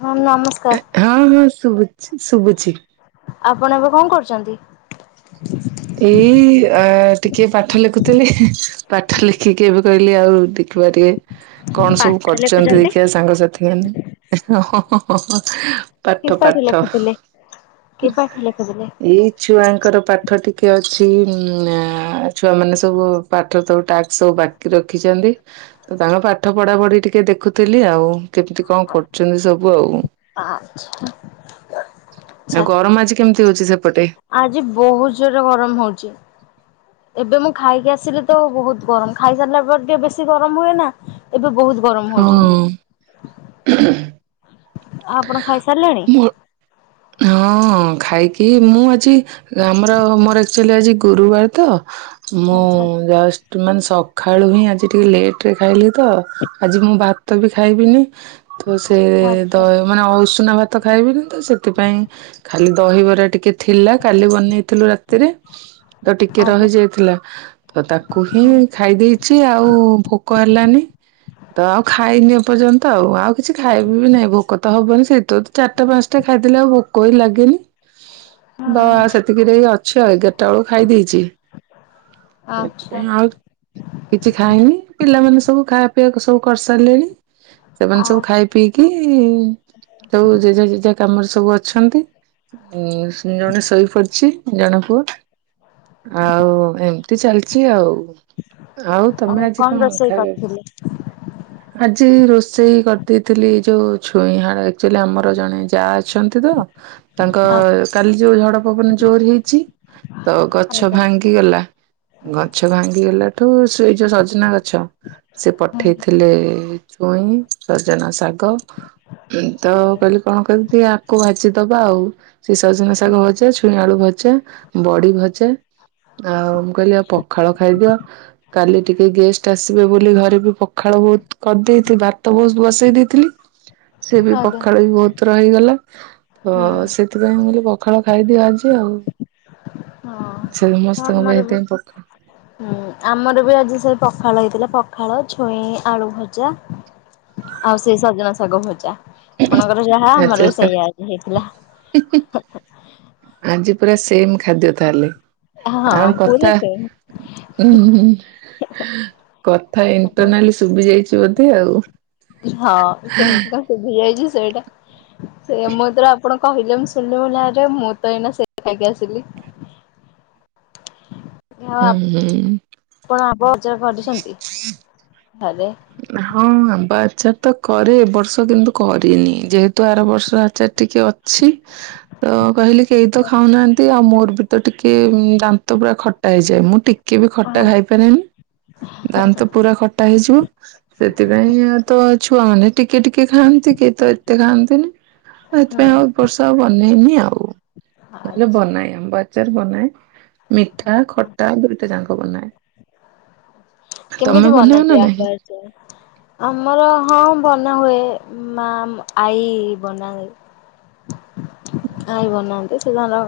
ହଁ ନମସ୍କ ହଁ ହଁ ଶୁବୁଛି ଶୁବୁଛି। ଆପଣ ଏବେ କଣ କରୁଚନ୍ତି? ଏଇ ଟିକେ ପାଠ ଲେଖୁଥିଲି ପାଠ ଲେଖିକିବେ କହିଲି ଆଉ ଦେଖିବା ଟିକେ। କଣ ସବୁ ପାଠ କରଚନ୍ତି ଲେଖୁଛନ୍ତି। ଦେଖିବା ସାଙ୍ଗସାଥି ମାନେ ପାଠ କି ପାଠ ଲେଖୁଥିଲେ କି ପାଠ ଲେଖୁଥିଲେ ଏଇ ଛୁଆଙ୍କର ପାଠ୍ ପାଠ ଟିକେ ଅଛି ଛୁଆମାନେ ସବୁ ପାଠ ସବୁ ଟାସ୍କ୍ ସବୁ ବାକି ରଖିଛନ୍ତି। ତାଙ୍କ ପାଠ ପଢ଼ାପଢ଼ି ଟିକେ ଦେଖୁଥିଲି ଆଉ। କେମିତି କଣ କରୁଛନ୍ତି ସବୁ ଆଉ ଆଚ୍ଛା ଆଚ୍ଛା। ଆଉ ଗରମ ଆଜି କେମିତି ହଉଛି ସେପଟେ? ଆଜି ବହୁତ୍ ଜୋରରେ ଗରମ ହଉଛି। ଏବେ ମୁଁ ଖାଇକି ଆସିଲି ତ ବହୁତ ଗରମ ଖାଇସାରିଲା ପରେ ଟିକେ ବେଶୀ ଗରମ ହୁଏ ନାଁ? ଏବେ ବହୁତ୍ ଗରମ ହଉଚି। ହଁ ଆଉ ଆପଣ ଖାଇସାରିଲେଣି? ମୋ ହଁ ଖାଇକି ମୁଁ ଆଜି ଆମର ମୋର ଆକ୍ଚୋଲି ଆଜି ଗୁରୁବାର ତ ମୁଁ ଆଚ୍ଛା ଜଷ୍ଟ ମାନେ ସକାଳୁ ହିଁ ଆଜି ଟିକେ ଲେଟ ରେ ଖାଇଲି ତ ଆଜି ମୁଁ ଭାତ ବି ଖାଇବିନି। ତ ସେ ଦ ଆଚ୍ଛା। ମାନେ ଅସୁନା ଭାତ ଖାଇବିନି ତ ସେ ସେଥିପାଇଁ ଖାଲି ଦହିବରା ଟିକେ ଥିଲା କାଲି ବନେଇଥିଲୁ ରାତିରେ ତ ଟିକେ ଆଜ୍ଞା ରହିଯାଇଥିଲା। ତ ତାକୁ ହିଁ ଖାଇ ଦେଇେଇଛି ଆଉ ଭୋକ ହେଲାନି। ତ ଆଉ ଖାଇନି ଏପର୍ଯ୍ୟନ୍ତ ଆଉ ଆଉ କିଛି ଖାଇବି ବି ନାହିଁ ଭୋକ ତ ହବନି ସେଇ ତ ଚାରିଟା ପାଞ୍ଚଟା ଖାଇଦେଲେ ଆଉ ଭୋକ ବି ଲାଗେନି ହଁ ବା ସେତିକିରେ ଅଛ ଏଗାରଟା ବେଳକୁ ଖାଇ ଦେଇେଇଛି ଆଚ୍ଛା ସେଥିପାଇଁ ଆଉ କିଛି ଖାଇନି ପିଲାମାନେ ସବୁ ଖାଇବା ପିଇବାକୁ ସବୁ କରିସାରିଲେଣି ସେମାନେ ଆଉ ସବୁ ଖାଇ ପଇକି ସବୁ ଜେଜୋ ଜେଜା କାମରେ ସବୁ ଅଛନ୍ତି ଉଁ ଜଣେ ଶୋଇ ପଡିଛି ଜଣେ ପୁଅ। ଆଉ ଏମିତି ଚାଲିଛି ଆଉ ଆଉ ତମେ ଆଜି କଣ ଖାଇ ଆଜି ରୋଷେଇ କରିଦେଇଥିଲି ଯୋଉ ଛୁଇଁ ହାଡ ଆକ୍ଚୋଲି ଆମର ଜଣେ ଯା ଅଛନ୍ତି ତ। ତାଙ୍କ କାଲି ଯୋଉ ଝଡ ପବନ ଜୋର ହେଇଛି ତ ଗଛ ଆଜ୍ଞା। ଭାଙ୍ଗି କିଗଲା ଗଛ ଭାଙ୍ଗିଗଲାଠୁ ସେଇ ଯୋଉ ସଜନା ଗଛ ସେ ଆଜ୍ଞା ପଠେଇଥିଲେ ଛୁଇଁ ସଜନା ଶାଗ। ତ କହିଲି କଣ କହି ଆକୁ ଭାଜିଦବା ଆଉ। ସେ ସଜନା ଶାଗ ଭଜା ଛୁଇଁଆଳୁ ଭଜା ବଡି ଭଜା। ଆଉ ମୁଁ କହିଲି ଆଚ୍ଛା। ପଖାଳ ଖାଇଦିଅ। କାଲି ଟିକେ ଗେଷ୍ଟ ଆସିବେ ବୋଲି ଘରେ ବି ପଖାଳ ବହୁତ୍ କରିଦେଇଥିଲି ଭାତ ବହୁ ବସେଇ ଦେଇଥିଲି। ସେ ବି ଆଜ୍ଞା। ପଖାଳୁ ବି ବହୁତ ର ହେଇଗଲା ତ ହୁଁ। ସେ ସେଥିପାଇଁ ମୁଁ ପଖାଳ ଖାଇଦିଅ ଆଜି ଆଉ ସେ ହଁ ସମସ୍ତଙ୍କ ଆମର ପାଇଁ ବି ସେଥିପାଇଁ ପଖା ହୁଁ ଆମର ବି ଆଜି ସେଇ ପଖାଳ ହେଇଥିଲା ପଖାଳ ଛୁଇଁ ଆଳୁ ଭଜା। ଆଉ ସେଇ ସଜନା ଶାଗ ଭଜା ଆପଣଙ୍କର ଯାହା ଆମର ବି ସେଇଆ ଆଜି ହେଇଥିଲା। ହୁଁ ହୁଁ ଆଜି ପୁରା ସେମ ଖାଦ୍ୟ ତାହେଲେ? ହଁ ଆମ କତା ପୁରା ସେମ୍। ଉଁ [unintelligible] କଥା ଇଣ୍ଟରନାଲି ଶୁଭିି ଯାଇଛି ବୋଧେ ଆଉ? ହଁ କେମିତି ତାଙ୍କୁ ସୁଭି ଯାଇଛି ସେଇଟା ସେୟା ମୁଁ ତର ଆପଣ କହିଲେ ମୁ ଶୁଣିଲି ମୁ ଆରେ ମୁଁ ତ ଏଇନା ସେ ଖାଇକି ଆସିଲି। ଆଉ ହୁଁ ହୁଁ। ଆପଣ [unintelligible] କଟୁଛନ୍ତି ହରେ। ହଁ ଆମ୍ବ ଆଚାର ତ କରେ ଏବ ବର୍ଷ କିନ୍ତୁ କରିନି ଯେହେତୁ ଆର ବର୍ଷ ଆଚାର ଟିକେ ଅ ଛି। ତ କହିଲି କେହି ତ ଖାଉନାହାନ୍ତି ଆଉ ମୋର ବି ତ ଟିକେ ଦାନ୍ତ ପୁରା ଖଟା ହେଇଯାଏ ମୁଁ ଟି କେ ବି ଖଟା ହଁ। ଖାଇପାରେନି ଦାନ୍ତ ପୁରା ଖଟା ହେଇଯିବ। ସେଥିପାଇଁ ଆ ଆଚ୍ଛା ତ ଛୁଆମାନେ ଟିକେ ଟିକେ ଖାଆନ୍ତି କି ତ ଏତେ ଖାଆନ୍ତିନି। ହୁଁ ସେଇଥିପାଇଁ ଆଉ ଏ ବର୍ଷା ଆଉ ବନେଇନି ଆଉ ନହେଲେ ଆଚ୍ଛା। ବନାଏ ଆମ୍ବ ଆ ଚାର ବନାଏ ମିଠା ଖଟା ଦୁଇଟି ଯାକ ବନାଏ। ତମେ ବନାଅ ନା ନାହିଁ? ଚ ଆମର ହଁ ବନା ହୁଏ ମା ମ ଆଈ ବନାଏ। ଆଇ ବନାନ୍ତି ସେ ତାର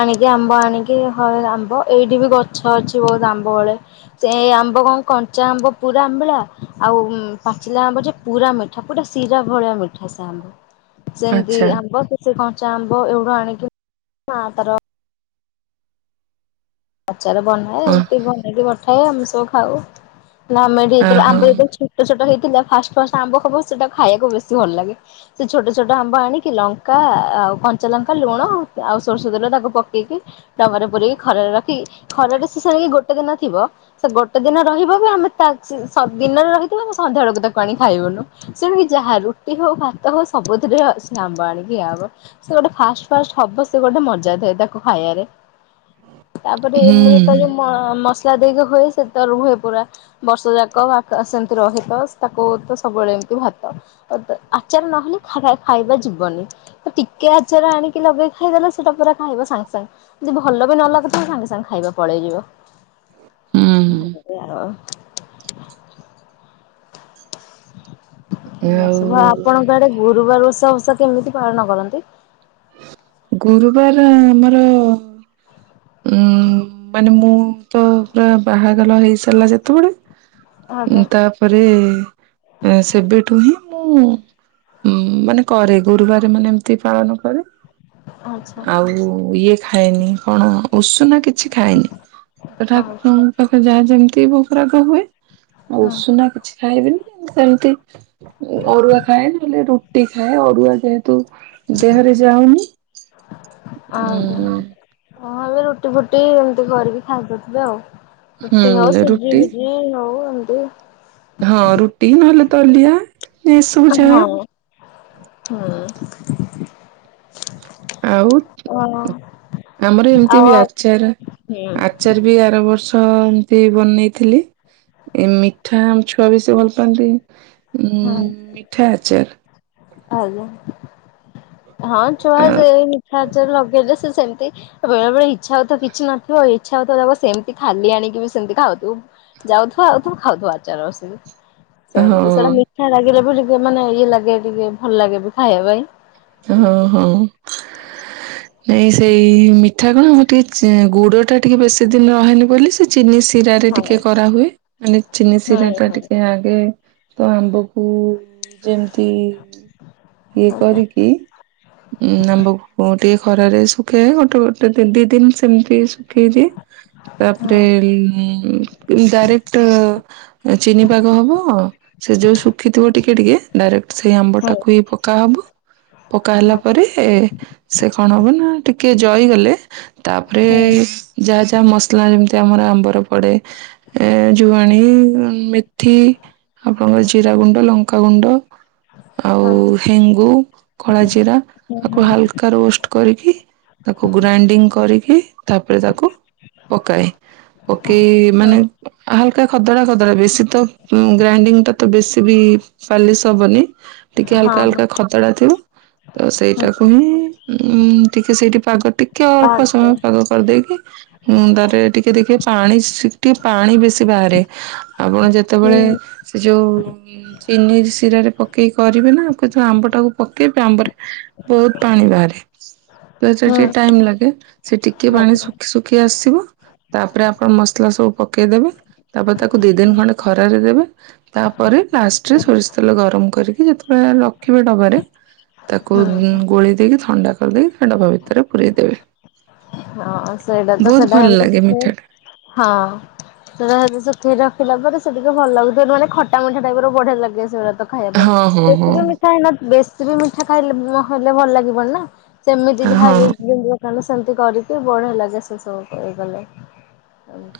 ଆଣିକି ଆମ୍ବ ଆଣିକି ହ ଆମ୍ବ ଏଇଠି ବି ଗଛ ଅଛି ବହୁତ ଆମ୍ବ ବଳେ। ସେ ଆ ଆମ୍ବ କଣ କଞ୍ଚା ଆମ୍ବ ପୁରା ଆମ୍ବିଳା ଆଉ ପାଚିଲା ଆମ୍ବ ଯେ ପୁରା ମିଠା ପୁରା ଶିରା ଭଳିଆ ମି ଖସେ ଆମ୍ବ ସେମିତି ଆଚ୍ଛା ଆମ୍ବ କି ସେ କଞ୍ଚା ଆମ୍ବ ଏଗୁଡୁ ଆଣିକି ମାତାର ଆଚାର ବନାଏ ଓ ଏମିତି ବନେଇକି ବଠାଏ ଆମେ ସବୁ ଖାଉ ନା ଆମେ ଓହୋ [unintelligible] ଛୋଟ ଛୋଟ ହେଇଥିଲା ଫାଷ୍ଟ ଫାଷ୍ଟ ଆମ୍ବ ସବୁ ସେଟା ଖାଇବାକୁ ବେଶୀ ଭଲ ଲାଗେ। ସେ ଛୋଟ ଛୋଟ ଆମ୍ବ ଆଣିକି ଲଙ୍କା ଆଉ କଞ୍ଚା ଲଙ୍କା ଲୁଣ ଆଉ ସୋରଷ ତେଲ ତାକୁ ପକେଇକି ଡବାରେ ପୁରେଇକି ଖରାରେ ରଖିକି ଖରାରେ ସେଷିକି ଗୋଟେ ଦିନ ଥିବ ସେ ଗୋଟେ ଦିନ ରହିବ ବି ଆମେ ତା ସେ ସ ଦିନରେ ରହିିଥିବ ଆମେ ସନ୍ଧ୍ୟା ବେଳକୁ ତାକୁ ଆଣି ଖାଇବୁନୁ। ସେଣିକି ଯାହା ରୁଟି ହଉ ଭାତ ହଉ ସବୁଥିରେ ଅ ସ ଆମ୍ବ ଆଣିକି ଖିଆ ହବ। ସେ ଗୋଟେ ଫାଷ୍ଟ ଫାଷ୍ଟ ହବ ସେ ଗୋଟେ ମଜା ଥାଏ ତାକୁ ଖାଇବାରେ। ତାପରେ ଏମିତି ତ ହୁଁ। ଯୋଉ ମ ମସଲା ଦେଇକି ହୁଏ ସେ ତ ରୁହେ ପୁରା। ବର୍ଷ ଯାକ ଆକା ସେମତି ରହେତ ତାକୁ ତ ସବୁବେଳେ ଏମତି ଭାତ। ଆତ ଆଚାର ନହେଲେ ଖା ଖାଇବା ଯିବନି। ତ ଟିକେ ଆଚାର ଆଣିକି ଲଗେଇ ଖାଇଦେଲେ ସେଟା ପୁରା ଖାଇବ ସାଙ୍ଗେ ସାଙ୍ଗେ ଯଦି ଭଲ ବି ନ ଲାଗୁ ସାଙ୍ଗେ ସାଙ୍ଗେ ଖାଇବା ପଳେଇଯିବ ହୁଁ ଏମିତି ଆଉ। ଏଇଆ ଆଉ ସବୁ ଆପଣଙ୍କ ଆଡେ ଗୁରୁବାର ଉତ୍ସବ ଓଷା କେମିତି ପାଳନ କରନ୍ତି? ଗୁରୁବାର ଆମର ଉଁ ମାନେ ମୁଁ ତ ପୁରା ବାହାଘଲ ହେଇସାରିଲା ଯେତେବେଳେ ଆଜ୍ଞା ଉଁ ତା ପରେ ଏ ସେବେଠୁ ହିଁ ମୁଁ ଉଁ ମାନେ କରେ ଗୁରୁବାର ମାନେ ଏମିତି ପାଳନ କରେ। ଆଚ୍ଛା ଆଉ ଇଏ ଖାଏନି କଣ ଉଷୁନା କିଛି ଖାଏନି। ତ ଆଚ୍ଛା ଠାକୁରଙ୍କ ପାଖରେ ଯାହା ଯେମିତି ଭୋକରାଗ ହୁଏ ଆଉ ହଁ ଉଷୁନା କିଛି ଖାଇବିନି ସେମତି ଅରୁଆ ଖାଏ ନହେଲେ ରୁଟି ଖାଏ ଅରୁଆ ଯେହେତୁ ଦେହରେ ଯାଉନି ଆ ଉଁ ହଁ ଏବେ ରୁଟି ଫୁଟି ଏମିତି କରିକି ଖାଇପାରୁଥିବେ ଆଉ। ରୁଟି ହେଉ ହୁଁ ସୁଜି ରୁଟି ଭୁଜିି ହଉ ଏମିତି। ହଁ ରୁଟି ନ ହେଲେ ତ ଦଲିଆ। ଏସବୁ ଯାହା ହଁ ହୁଁ। ଆଉ ଆଉ ଆମର ଏମିତି ଆଉ ବି ହଁ ଆଚାର ଆ ଚାର ବି ଆର ବର୍ଷ ଏମତି ବନେଇଥିଲି। ଏ ମିଠା ଆମ ଛୁଆ ବି ସେ ଭଲ ପାଆନ୍ତି ଉ ମିଠା ଆଚାର। ହ। ହଁ ଛୁଆ ଯେ ମିଠା ଆଚାର ଲଗେଇଲେ ସେ ସେମତି ବେଳେ ବେଳେ ଇଚ୍ଛା ହଉତ କିଛି ନଥିବ ଇଚ୍ଛାଉ ସେମିତି ଖାଲି ଆଣିକି ବି ସେମିତି ଖାଉଥିବୁ। ଯାଉଥିବ ଆଉଥିବୁ ଖାଉଥିବା ଆଚାର ବଶିକି। ଆ ହଁ ସେମିତି ସେଇଟା ମିଠା ଲାଗିଲେ ବି ଟିକେ ମାନେ ଇଏ ଲାଗେ ଟିକେ ଭଲ ଲାଗେ ବି ଖାଇବା ପାଇଁ। ହଁ ହଁ। ନାଇଁ ସେଇ ମିଠା କଣ ମୁଁ ଟିକେ ଗୁଡ ଟା ଟିକେ ବେଶୀ ଦିନ ରହେନି ବୋଲି ସେ ଚିନିି ସି ରା ରେ ଟିକେ ହଁ କରାହୁଏ ମାନେ ଚିନି ଶିରା ହଁ ଟା ହଁ। ଟିକେ ଆଗେ ତ ଆମ୍ବକୁ ଯେମିତି ଇଏ ଆଜ୍ଞା କରିକି ଉଁ ଆମ୍ବକୁ ଟିକେ ଖରାରେ ଶୁଖେ ଗୋଟେ ଗୋଟେ ଦି ଦିନ ସେମିତି ପକେଇଦିଏ ତାପରେ ହଁ। ଡାଇରେକ୍ଟ ଚିନି ପାଗ ହବ ସେ ଯୋଉ ଶୁଖିଥିବ ଟିକେ ଟିକେ ଡାଇରେକ୍ଟ ସେଇ ହଁ ଆମ୍ବଟାକୁ ହିଁ ପକାହବ। ପକା ହେଲା ପରେ ସେ କଣ ହବ ନା ଟିକେ ଜଇଗଲେ ତାପରେ ହଁ। ଯାହା ଯାହା ମସଲା ଯେମିତି ଆମର ଆମ୍ବର ପଡେ। ଏ ଜୁଆଣୀ ମେଥି ଆପଣଙ୍କର ଜିରା ଗୁଣ୍ଡ ଲଙ୍କାଗୁଣ୍ଡ ଆଉ ହଁ ହେଙ୍ଗୁ କଳା ଜିରା ହଁ ଆକୁ ହାଲକା କା ରୋଷ୍ଟ କରିକି ତାକୁ ଗ୍ରାଇଣ୍ଡିଙ୍ଗ କରିକି ତାପରେ ତାକୁ ପକାଏ ପକେଇ ହଁ ମାନେ ହାଲକା ଖଦଡା ଖଦଡା ବେଶୀ ତ ଗ୍ରାଇଣ୍ଡିଙ୍ଗ ଟା ତ ବେଶୀ ବି ପାଲିସ ହବନି। ଟିକେ ହଲକା ହଁ ଅଲକା ଖତଡା ଥିବ ତ ହୁଁ ସେଇଟାକୁ ହିଁ। ଉ ଟିକେ ସେଇଠି ପାଗ ଟିକେ ଅଳ୍ପ ପାଗ ସମୟ ପାଗ। କରିଦେଇକି ତାରେ ଟିକେ ଦେଖିବେ ପାଣି ଟିକେ ପାଣି ବେଶୀ ବାହାରେ। ଆପଣ ଯେତେବେଳେ ହୁଁ ସେ ଯୋଉ ଚିନି ଶିରାରେ ପକେଇକି କରିବେ ନା ଯଉ ଆମ୍ବ ଟାକୁ ପକେଇବା ଆମ୍ବରେ ବହୁତ ପାଣି ବାହାରେ ତ ସେ ହୁଁ ଟିକେ ଟାଇମ ଲାଗେ। ସେ ଟିକେ ପାଣି ଆଜ୍ଞା ଶୁଖି ଶୁଖି ଆସିବ। ତାପରେ ଆପଣ ମସଲା ସବୁ ପକେଇଦବେ ତାପରେ ତାକୁ ଦି ଦିନ ଖଣ୍ଡେ ଖରାରେ ଦେବେ। ତାପରେ ଲାଷ୍ଟରେ ସୋରିଷ ତେଲ ଗରମ କରିକି ଯେତେବେଳେ ଡବାରେ ତାକୁ ହୁଁ ଗୋଳି ଦେଇକି ଥଣ୍ଡା କରିଦେଇକି ସେ ଡବା ଭିତରେ ପୁରରେଇଦବେ। ହଁ ସେଇଟା ତ ଭଲ ସେଟାମତି ଲାଗେ ମିଠା ହଁ। ସେଖକି ରଖିଲା ପରେ ସେ ଟିକେ ଭଲ ଲାଗିବ ମାନେ ଖଟା ମୁଣ୍ଠା ଟାଇପ ର ବଢିଆ ଲାଗେ ସେଇଗଳିା। ଖାଇବା ଟା ହଁ ପାଇଁ ହଁ ବେଶୀ ବି ହଁ ମିଠା ବେଶୀ ବି ମିଠା ଖାଇଲେ ହେଲେ ଭଲ ଲାଗିବନି ନା। ସେମିତି ଯାହା ହଁ ଦଣ୍ଡ ସେମିତି କରିକି ବଢେଇଲାାଗା ସେ ସବୁ କହିଗଲେ।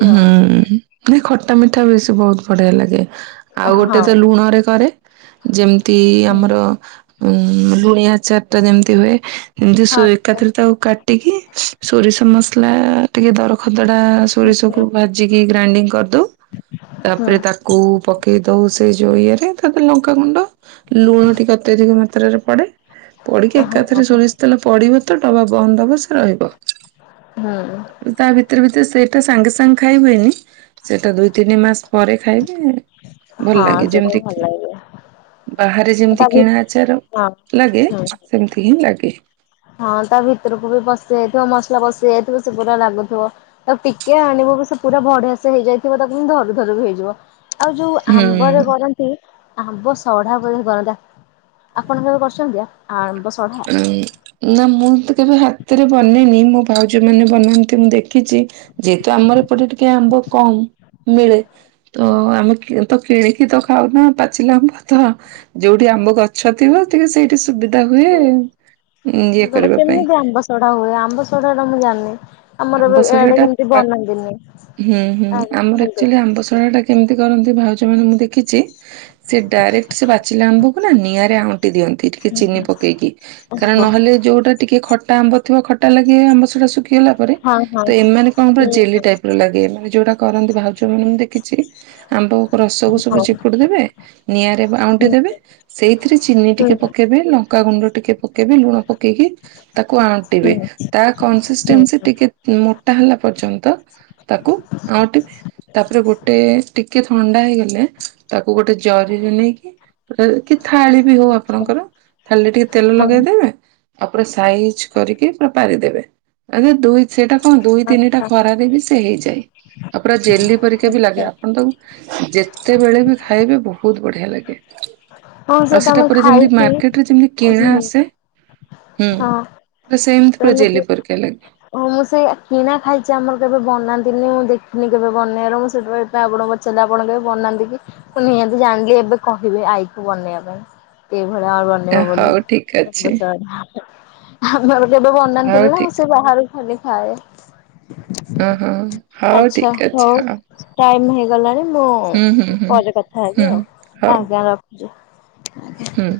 ହୁଁ ମାନେ ଖଟା ମିଠା ବେଶୀ ବହୁତ ବଢିଆ ଲାଗେ। ଆଉ ଗୋଟେ ତ ହଁ ଲୁଣରେ କରେ ଯେମିତି ହୁଁ ଆମର ଉ। ଲଣିଆ ଆଚାରଟା ଯେମିତି ହୁଏ ଯେମିତି ସୁ ହଁ ଏକାଥରେ ତାକୁ କାଟିକି ସୋରିଷ ମସଲା ଟିକେ ଦରଖଦଡ଼ା ସୋରିଷକୁ ହୁଁ ଭାଜିକି ଗ୍ରାଇଣ୍ଡିଙ୍ଗ କରିଦଉ ହୁଁ ତାପରେ ତା କୁ ପକେଇ ଦଉ ସେ ଳଯୋଉ ଇଏରେ ତାପରେ ଲଙ୍କାଗୁଣ୍ଡ ଲୁଣ ଟିକେ ଅତ୍ୟଧିକ ମାତ୍ରାରେ ପଡ଼େ ପଡ଼ିକି ହଁ ଏକାଥରେ ସୋରିଷ ତେଲ ପଡ଼ିବତ ଡବା ବନ୍ଦ ହବ ସେରହିବ। ହୁଁ। ତା ଭିତରେ ଭିତରେ ସେଇଟା ସାଙ୍ଗେ ସାଙ୍ଗେ ଖାଇ ହୁଏନି ସେଇଟା ଦୁଇ ତିନି ମାସ ପରେ ଖାଇବେ ଭଲ ହଁ ଲାଗେ ସେଇଟା ବି ଭଲ ଯେମିତି ଲାଗିବ ବାହାରେ ତା ଯେମିତି ଭି କିଣା ଆଚାର ହଁ ଲାଗେ ହୁଁ ସେମିତିହିଁ ଲାଗେ। ହଁ ତା ଭିତରକୁବି ପଶି ଯାଇଥିବ ମସଲା ପଶି ଯାଇଥିବ ସେପୁରା ଲାଗୁଥିବ ତାକୁ ଟିକେ ଆଣିବବି ସେପୁରା ବଢିଆସେ ହେଇଯାଇଥିବ ତାକୁ ଧରୁ ଧରୁବି ହେଇଯିବ ଆଉ ଯୋଉ ଆମ୍ବରେ ହୁଁ। କରନ୍ତି ଆମ୍ବ ସଢା ବ ସରାଟା ଆପଣ କେବେ କରିଚନ୍ତି ଆ ଉଁ ନା ମୁଁତ କେବେ ହାତରେ ବନେଇନି ମୋ ଭାଉଜୀ ମାନେ ବନାନ୍ତି ମୁଁ ଦେଖିଚି ଯେହେତୁ ଆମର ଏପଟେ ଟିକେ ଆମ୍ବ କମ୍ ମିଳେ ତଆମେ କି ତକିଣି ତ ଖାଉନା ପାଚିଲା ଆମ୍ବ ତଯୋଉଠି ଆମ୍ବ ଗଛ ଥିବ ଟିକେ ସେଇଠି ସୁବିଧା ବିଧା ହୁଏ ଇଏ କରିବା ପାଇଁ। ସଢ଼ା ହୁଏ ଆମ୍ବ ଶଢାଟା ମୁଁ ଜାଣିନି। ଆମର ଏବେ ଆମ୍ବ ଇଆଡେ ଶଢାଟା କେମିତି ପାକ୍ ବନାନ୍ତିନି ହୁଁ ହୁଁ ଆଉ ଆମର କୁହନ୍ତୁ। ଆକ୍ଚୁଆଲି ଆମ୍ବ ଶଢାଟା କେମିତି କରନ୍ତି ଭାଉଜମାନେ ମୁଁ ଦେଖିଚି ସେ ଡାଇରେକ୍ଟ ସେବାଚିଲା ଆମ୍ବକୁନା ନିଆଁରେ ଆଉଟି ଦିଅନ୍ତି ଟିକେ ଚିନି ପକେଇକି କାରଣ ଓହୋ ନହେଲେ ଯୋଉଟା ଟିକେ ଖଟା ଆମ୍ବ ଥିବ ଖଟା ଲାଗି ଆମ୍ବ ସଡ଼ା ଶୁଖିଗଲାପରେ ହଁ ହଁ ତ ଏମାନେ କଣ ପୁରା ହୁଁ ଜେଲି ହୁଁ ଟାଇପର ଲାଗେ ମାନେ ଯୋଉଟା କରନ୍ତି ଭାଉ ଯଉ ମାନଙ୍କୁଁ ଦେଖିଚି ଆମ୍ବ ରସକୁ ସବୁ ହଉ ଚିପୁଡ଼ି ଦେବେ ନିଆଁରେ ଆଉଁଟି ହୁଁ ଦେବେ ସେଇଥିରେ ଚିନି ହୁଁ ଟିକେ ପକେଇବେ ଲଙ୍କାଗୁଣ୍ଡ ଟିକେ ପକେଇବେ ଲୁଣ ପକେଇକି ତାକୁ ଆଣ୍ଟିବେ ହୁଁ ହୁଁ। ହୁଁ ତାକନସିଷ୍ଟେନ୍ସି ହୁଁ ଟିକେ ମୋଟା ହେଲା ପର୍ଯ୍ୟନ୍ତ ତାକୁ ଆଉଟି ତାପରେ ଗୋଟେ ଟିକେ ଥଣ୍ଡା ହେଇଗଲେ ତାକୁ ଗୋଟେ ଜରିରୁ ନେଇକି କି ଥାଳିବି ହଉ ଆଚ୍ଛା ଆପଣଙ୍କର ଥାଳିରେ ଟିକେ ତେଲ ହଁ ଲଗେଇଦେବେ ଆଉ ପୁରା ସାଇଜ୍ କରିକି ପୁରା ପାରିଦେବେ ଦୁଇ ସେଇଟା କଣ ଦୁଇ ତିନିଟା ଆଚ୍ଛା ଖରାରେବି ସେହେଇଯାଏ ଆଉ ପୁରା ଜେଲି ପରିକାବି ଆଚ୍ଛା ଲାଗେ ଆପଣ ତାକୁ ଯେତେବେଳେବି ଖାଇବେ ବହୁତ୍ ବଢ଼ିଆ ଲାଗେ। ହଁ ସେ ଆଉ ତ ସେଟା ମୁଁ ପୁରା ଯେମିତି ଖାଇଛି। ମାର୍କେଟରେ ଯେମିତି କିଣା ହୁଁ ଆସେ ହୁଁ ହଁ। ପୁରା ସେମିତି ପୁରା ଜେଲି ପରିକା ଲାଗେ। ହଁ ମୁଁ ସେଇ କିଣା ଖାଇଚି ଆମର କେବେ ବନାନ୍ତିନି ମୁଁ ଦେଖିନି କେବେ ବନେଇବାର ମୁଁ ସେଇଥିପାଇଁ ଆପଣଙ୍କୁ ପଚାରିଲେ ଆପଣ କେବେ ବନାନ୍ତିକି ମୁ ନିହାତି ଜାଣିଲି ଏବେ କହିବି ଆଈକୁ ବନେଇବା ପାଇଁ। ସେଭଳିଆ ଆଈ ବନେଇବ ହଉ ଠିକ ଅଛି ବୋଲି। ଆମର କେବେ ହଉ ବନାନ୍ତିନିନା ମୁଁ ଠିକ ସେ ବାହାରକୁ ଖାଲି ଖାଏ। ଓହୋ ହଉ ଠିକ୍ ଅଛି ହଉ। ଟାଇମ୍ ହେଇଗଲାଣି ମୁଁ ହୁଁ ପରେ କଥା ହୁଁ ହେବି ଆଉ ହଉ ଆଜ୍ଞା ରଖୁଚି। ହୁଁ।